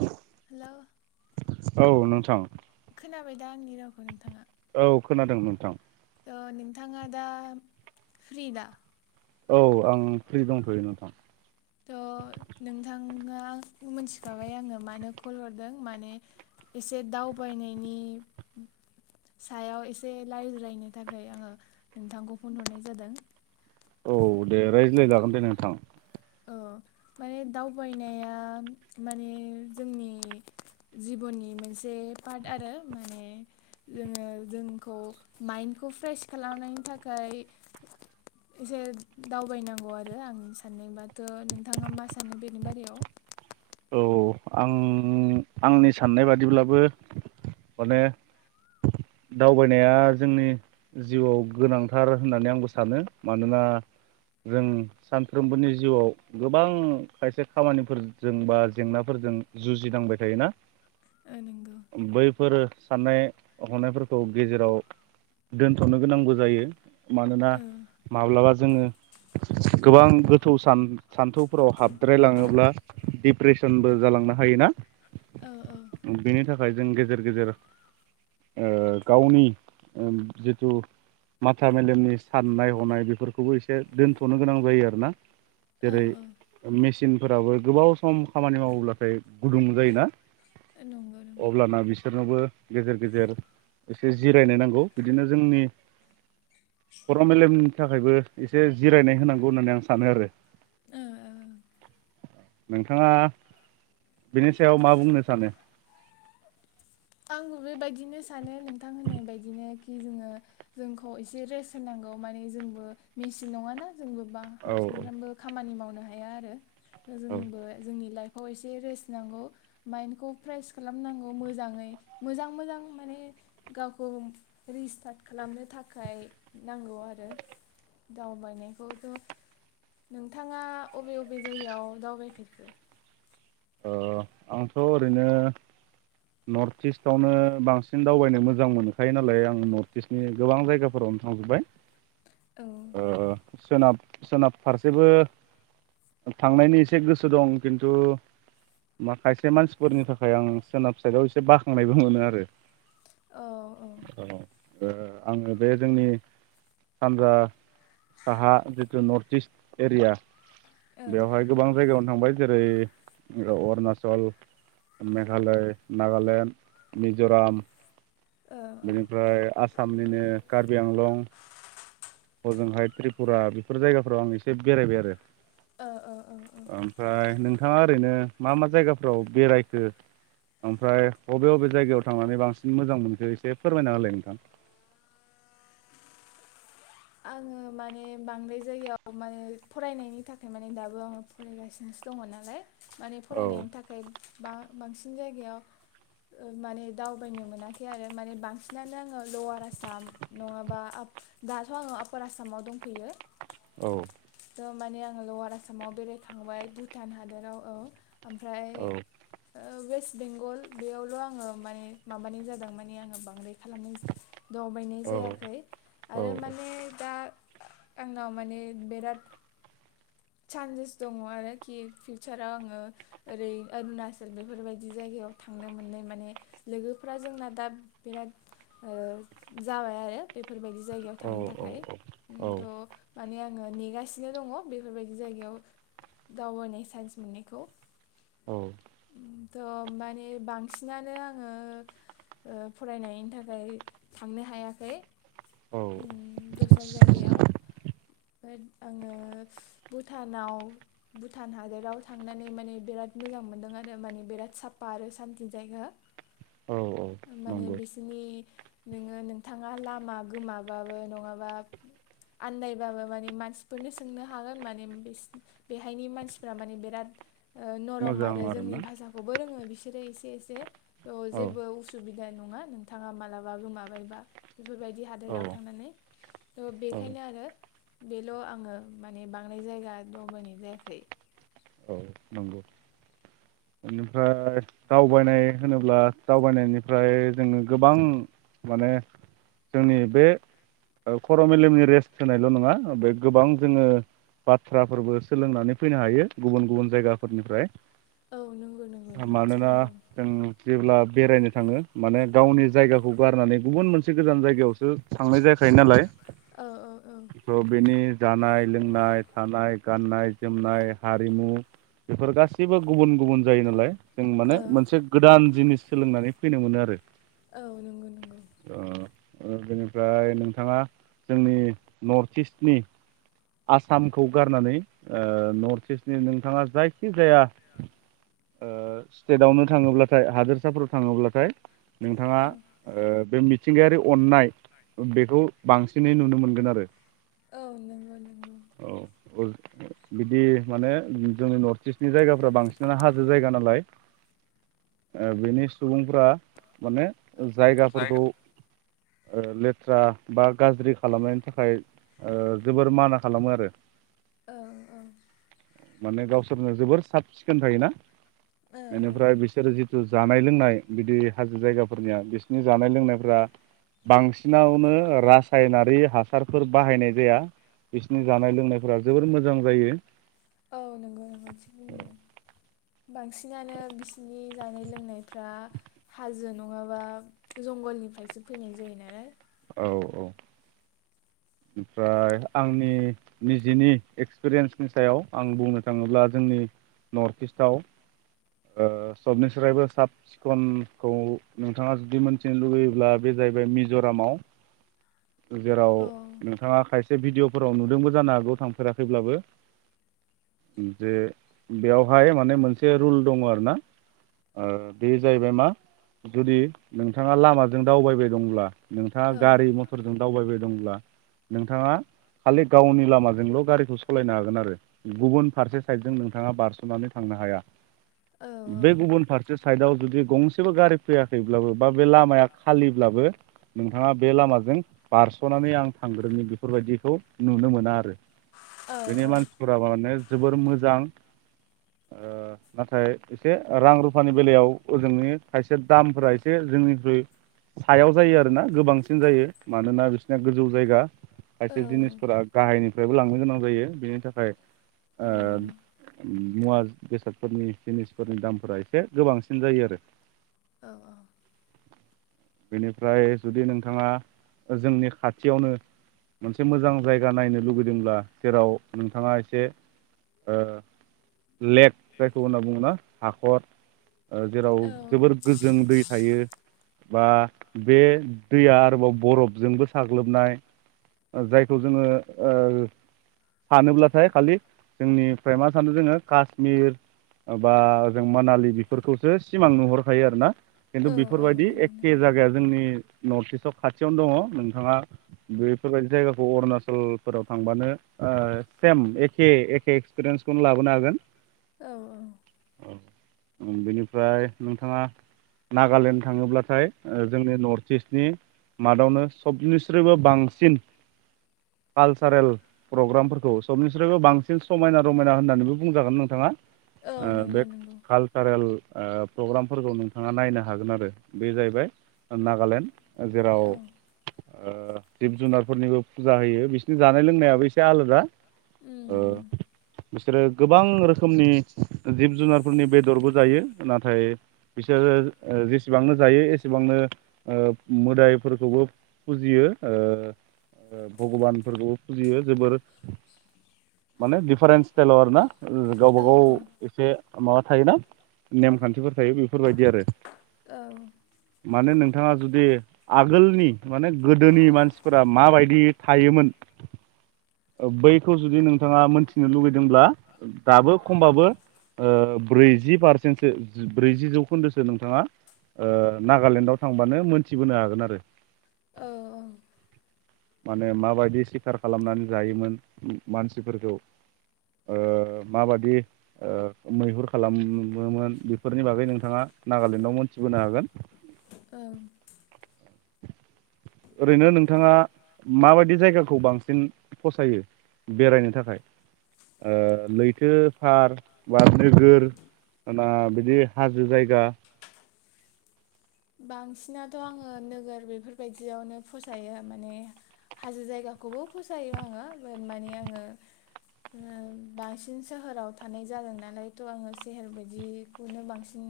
औ मेल औ नोंथां खोनाबाय दा आंनि रावखौ नोंथाङा औ खोनादों नोंथां नोंथाङा दा फ्रि दा औ आं फ्रि दंथ'यो नोंथां त' नोंथाङा मोनथिखाबाय आङो मानो कल हरदों माने एसे दावबायनायनि सायाव एसे रायज्रायनो थाखाय आङो नोंथांखौ फन हरनाय जादों औ दे रायज्लायजागोन दे नोंथां औ माने दावबायनाया माने जोंनि जिबननि मोनसे पार्ट आरो माने जोङो जोंखौ माइन्डखौ फ्रेस खालामनायनि थाखाय एसे दावबायनांगौ आरो आंनि साननाय बा त नोंथाङा मा सानो बेनि बारायाव औ आं आंनि साननाय बादिब्लाबो माने दावबायनाया जोंनि जिउआव गोनांथार होननानै आंबो सानो मानोना जों सानफ्रोमबोनि जिउआव गोबां खायसे खामानिफोर। जों बा जेंनाफोरजों जुजिनांबाय थायोना ओ नंगौ बैफोरो साननाय हनायफोरखौ गेजेराव दोनथ'नो गोनांबो जायो मानोना ओ माब्लाबा जोङो गोबां गोथौ सान्थौफोराव हाबद्रायलाङोब्ला दिडप्रेसनबो जालांनो हायोना औ बेनि थाखाय थाखाय जों गेजेर गेजेर गावनि जिथु माथा मेलेमनि साननाय हनाय बेफोरखौबो एसे दोनथ'नो गोनां जायो आरोना औ जेरै औ मेसिनफोराबो गोबाव सम खामानि मावोब्लाथाय गुदुं जायोना। नंगौ नंगौ अब्लाना बिसोरनोबो गेजेर गेजेर एसे जिरायनाय नांगौ बिदिनो जोंनि खर' मेलेमनि थाखायबो एसे जिरायनाय होनांगौ होननानै आं सानो आरो। ओ ओ नोंथाङा बेनि सायाव मा बुंनो सानो आंबो बेबायदिनो सानो नोंथां होननाय बायदिनो। कि जोङो जोंखौ एसे रेस्ट होनांगौ माने जोंबो मेसिन नङा ना जोंबो बा औ सामफ्रामबो खामानि मावनो ब हाया आरो औ जोंबो जोंनि लाइफ। अ एसे रेस्ट नांगौ माइन्डखौ फ्रेस खालामनांगौ मोजाङै मोजां मोजां माने गावखौ रिस्टार्ट खालामनो थाखाय नांगौ आरो दावबायनायखौथ' नोंथाङा अबे अबे जायगायाव दावबायफेरखो आंथ ओरैनो नर्थ इस्टआवनो बांसिन दावबायनो मोजां मोनखायो नालाय आं नर्थ इस्टनि गोबां जायगाफोरावनो थांजोब्बाय औ ओ सोनाब सोनाब फारसेबो थांनायनि एसे गोसो दं खिन्थु माखायसे मानसिफोरनि थाखाय आं सोनाब साइदआव एसे बाखांनायबो मोनो आरो औ औ औ ओ आङो बे जोंनि सानजा साहा जिथु नर्थ इस्ट एरिया। औ बेवहाय गोबां जायगायाव थांबाय जेरै अरुनाचल मेघालय नागालेण्ड मिज'राम औ बेनिफ्राय आसामनिनो कार्बि आंलं हजोंहाय त्रिपुरा बेफोर जायगाफोराव आं एसे बेरायबाय आरो ओ ओ ओ ओमफ्राय नोंथाङा ओरैनो मा मा जायगाफ्राव बेरायखो ओमफ्राय बबे बबे जायगायाव थांनानै बांसिन मोजां मोनखो एसे फोरमायना होलाय नोंथां आङो माने बांद्राय जायगायाव माने फरायनायनि थाखाय माने दाबो आङो फरायगासिनोसो दङ नालाय माने औ फरायनायनि थाखाय बा बांसिन जायगायाव माने दावबायनो मोनाखै आरो माने बांसिनानो आङो लवार आसाम नङाबा आप त आङो आपार आसामाव दंफैयो औ त माने आं लवार आसामाव बेरायखांबाय भुटान हादराव औ ओमफ्राय। औ वेस्ट बेंगल बेयावल आङो माने माबानाय जादों माने आङो बांद्राय खालामनाय दावबायनाय औ जायाखै औ आरो मान। दा आंनाव माने बिराद सान्सेस दङ आरोखि फिउचाराव आङो ओरै अरुणाचल बेफोरबायदि जायगायाव थांनो मोननाय माने लोगोफ्रा जोंना दा बिराद जाबाय आरो बे फोरबायदि जायगायाव थांनो थाखाय औ औ थ' माने आङो नेगासिनो दङ बे बेफोरबायदि जायगायाव दावगानाय साइन्स मोननायखौ औ थ' मानिे बांसिनानो आङो फरायनायनि थाखाय थांनो हायाखै औ दस्रा जायगायाव ओम आङो भुटानाव भुटान हादराव थांनानै माने बिराद मोजां मोनदों आरो माने बिराद साफा आरो सान्थि जायगा औ माने नंगौ बिसनि नोङो नोंथाङा लामा गोमाबाबो नङाबा आनन्दनायबाबो माने मानसिफोरनो सोंनो हागोन मान बेहायनि मानसिफ माने बिराद नरम मोजां आरो जोंनि आरोना भाषाखौबो रोङो बि बिसोरो एसे एसे औ जेबो उसुबिद [unintelligible] नङा नोंथाङा मालाबा गोमाबायबा बेफोरबायदि औ हाथायाव थांनानै थ' बेनिखायनो आरो बेल' आङो माने बां थांनाय जायगा दावबाइनाय जायाखै औ नंगौ बेनिफ्राय दावबायनाय होनोब्ला दावबायनायनिफ्राय जोङो गोबां माने जोंनि बे ओ खर' मेलेमनि रेस्ट होनायल' नङा बे गोबां जोङो बाथ्राफोरबो सोलोंनानै फैनो हायो गुबुन गुबुन जायगाफोरनिफ्राय। औ नंगौ नंगौ नंगौ थिग मानोना बुंदों जों जेब्ला बेरायनो थाङो माने गावनि जायगाखौ गारनानै गुबुन मोनसे गोजान जायगायावसो थांनाय जायाखायो नालाय। औ औ औ थ' बेनि जानाय लोंनाय थानाय गाननाय जोमनाय हारिमु बेफोर गाससिबो गुबुन गुबुन जायो नालाय। जों औ माने मोनसे गोदान जिनिस सोलोंनानै फैनो मोनो आरो। औ नंगौ नंगौ। ओ ओ बेनिफ्राय नोंथाङा जोंनि नर्थ इस्टनि आसामखौ गारनानै नर्थ इस्टनि नोंथाङा जायखिजाया स्टेटआवनो थाङोब्लाथाय हादोरसाफोराव थाङोब्लाथाय नोंथाङा औ बे मिथिंगायारि अननाय बेखौ बांसिनै नुनो मोनगोन आरो औ नंगौ नंगौ औ बिदि माने जोंनि नर्थ इस्टनि जायगाफ्रा बांसिनानो हाजो जायगा नालाय बेनि सुबुंफ्रा माने जायगाफोरखौ जायगा ओ लेथ्रा बा गाज्रि खालामनायनि थाखाय ओ जोबोर माना खालामो आरो औ ओ औ माने गावसोरनो जोबोर साब सिखोन थायोना। औ बेनिफ्राय बिसोरो जि जिथु जानाय लोंनाय बिदि हाजो जायगाफोरनिया बिसनि जानाय लोंनायफ्रा बांसिनावनो राज रासायनारि हासारफोर बाहायनाय जाया बिसिनि जानाय लोंनायफोरा जोबोर मोजां जायो। औ नंगौ नंगौ थिग बुंदों बांसिनानो बिसिनि जानाय लोंनायफ्रा हाजो नङाबा जंगलनिफ्रायसो फैनाय जायो नालाय औ औ ओमफ्राय आंनि निजिनि एक्सपिरियेन्सनि सायाव आं बुंनो थाङोब्ला जोंनि नर्थ इस्टआव सबनि स्रायबो साब सिखनखौ नोंथाङा जुदि मिथिनो लुुबैयोब्ला बे जाहैबाय मिज'रामाव जेराव औ नोंथाङा खायसे से भिडिअफोराव नुदोंबो जानो हागौ थांफेराखैब्लाबो जे बेयावहाय माने मोनसे रुल दङ आरोना बे जाहैबाय मा जुदि नोंथाङा लामाजों दावबायबाय दंब्ला दा औ गारि मथरजों दावबायबाय दंब्ला नोंथाङा खालि गावनि लामाजोंल' गारिखौ सालायनो हागोन आरो गुबुन फारसे साइडजों नोंथाङा बारस'नानै थांनो हाया औ बे गुबुन फारसे साइदआव जुदि गंसेबो गारि फैयाखैब्लाबो बा बे लामाया खालिब्लाबो नोंथाङा बे लामाजों बारस'नानै आं थांग्रोनि बेफोरबायदिखौ नुनो मोना आरो। औ बेनि मानसिफोरा माने जोबोर मोजां नाथाय एसे रां रुफानि बेलायाव ओजोंनि खायसे दामफोरा एसे जोंनिख्रुइ सायाव जायो आरोना गोबांसिन जायो मानोना बिसिनाया गोजौ जायगा औ खायसे जिनिसफोरा गाहायनिफ्रायबो लांनो गोनां जायो बिनि थाखाय उम मुवा बेसादफोरनि जिनिसफोरनि दामफोरा एसे गोबांसिन जायो आरो औ औ बेनिफ्राय जुदि नोंथाङा जोंनि खाथियावनो मोनसे मोजां जायगा नायनो लुबैदोंब्ला जेराव नोंथाङा एसे ओ लेक जायखौ होनना बुङोना हाखर जेराव औ जोबोर गोजों दै थायो बा बे दैया आरोबाव बरफजोंबो साग्लोबनाय जायखौ जोङो ओ सानोब्लाथाय खालि जोंनिफ्राय मा सानो जोङो कास्मिर बा जों मानालि बेफोरखौसो सिमां नुहरखायो आरोना। औ खिन्थु औ बेफोरबायदि नंगौ एखे नंगौ जायगाया जोंनि नर्थ इस्ट आआव खाथियावनो दङ नोंथाङा बेफोरबायदि जायगाखौ अरुणाचलफोराव थांबानो सेम एखे एखे एक्सपिरियेन्सखौनो लाबोनो हागोन औ औ ओं बेनिफ्राय नोंथाङा नागालेण्ड थाङोब्लाथाय ओ जोंनि नर्थ स नि मादावनो सब जिनिस बिनिख्रुइबो बांसिन कालसारेल प्रग्राम सबनिफ्राय्रबो बांसिन समायना रमायना होननानैबो बुंजागोन नोंथाङा औ आ नंगौ बे नंगौ कालचारेल आ प्रग्रामफोरखौ नोंथाङा नायनो हागोन आरो बे जाहैबाय नागालेण्ड जेराव औ ओ जिब जुनारफोरनिबो फुजा होयो बिसोरनि जानाय लोंनायाबो एसे आलादा ओ उम बु बिसोरो गोबां रोखोमनि जिब जुनारफोरनि बेदरबो जायो नाथाय बिसोरो जेसेबांनो जायो एसेबांनो ओ मोदाइफोरखौबो फुजियो ओ ओ गबानफोरखौबो फुजियो जोबोर माने दिफारेन्ट स्टाइलाव आरो ना गावबा औ गाव एसे माबा थायोना नेमखान्थिफोर थायो बेफोरबायदि आरो औ मानो नों नोंथाङा जुदि आगोलनि माने गोदोनि मानसिफोरा माबायदि थायोमोन बैखौ जुदि नों नोंथाङा मोनथिनो लुुबैदोंब्ला दाबो खमबाबो ब्रैजि पारसेन्टसो ब्रैजि जौखोन्दोसो नोंथाङा नागालेण्डआव मोनथिबोनो हागोन आरो औ औ माने माबायदि सिखार खालामनानै जायोमोन मानसिफोरखौ ओ माबायदि ओ मैहुर खालामोमोन बेफोरनि बागै नोंथाङा नागालेण्डआव मोनथिबोनो हागोन। ओं ओरैनो नोंथाङा माबायदि जायगाखौ बांसिन फसायो बेरायनो थाखाय ओ लैथो फार बा नोगोर ना बिदि हाजो जायगा? बांसिनाथ' आङो नोगोर बेफोरबायदियावनो फसायो माने हाजो जायगाखौबो फसायो आङो बाट माने आङो ओ बांसिन सोहोराव थानाय जादों नालायथ' आङो सेहोर बायदिखौनो बांसिन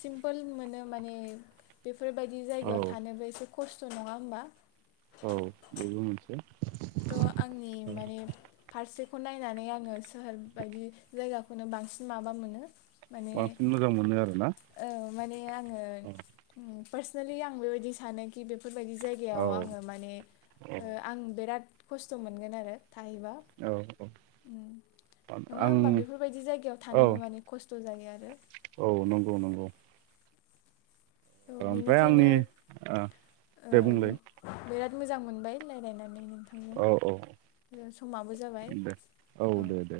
सिमपोल मोनो माने फोरबायदि औ जायगायाव थानोबो एसे ख खस्थ' नङा होमबा? औ बेबो मोनसे थ'आंनि माने फारसे बेखौ नायनानै आङो सोहोर बायदि जायगाखौनो बांसिन माबा मोनो। माने बांसिन मोजां मोनो आरोना ओ माने आङो औ उम पारसेनेलि आंबेबायदि सानो [unintelligible] बेफोरबायदि जायगायाव आङो औ माने ओ आं बेराद खस्थ' मोनगोन आरो थाहैबा औ उम नङा आं होमबा बेफोरबायदि जायगायाव औ थानोबो मानि खस्थ' जायो आरो औ नंगौ नंगौ औ ओमफ्राय बेनिखायनो आंनि ओ दे बुंलाय बिराद मोजां मोनबाय रायलायनानै नों औ औ नोंथांजों समाबो जाबाय दे औ दे दे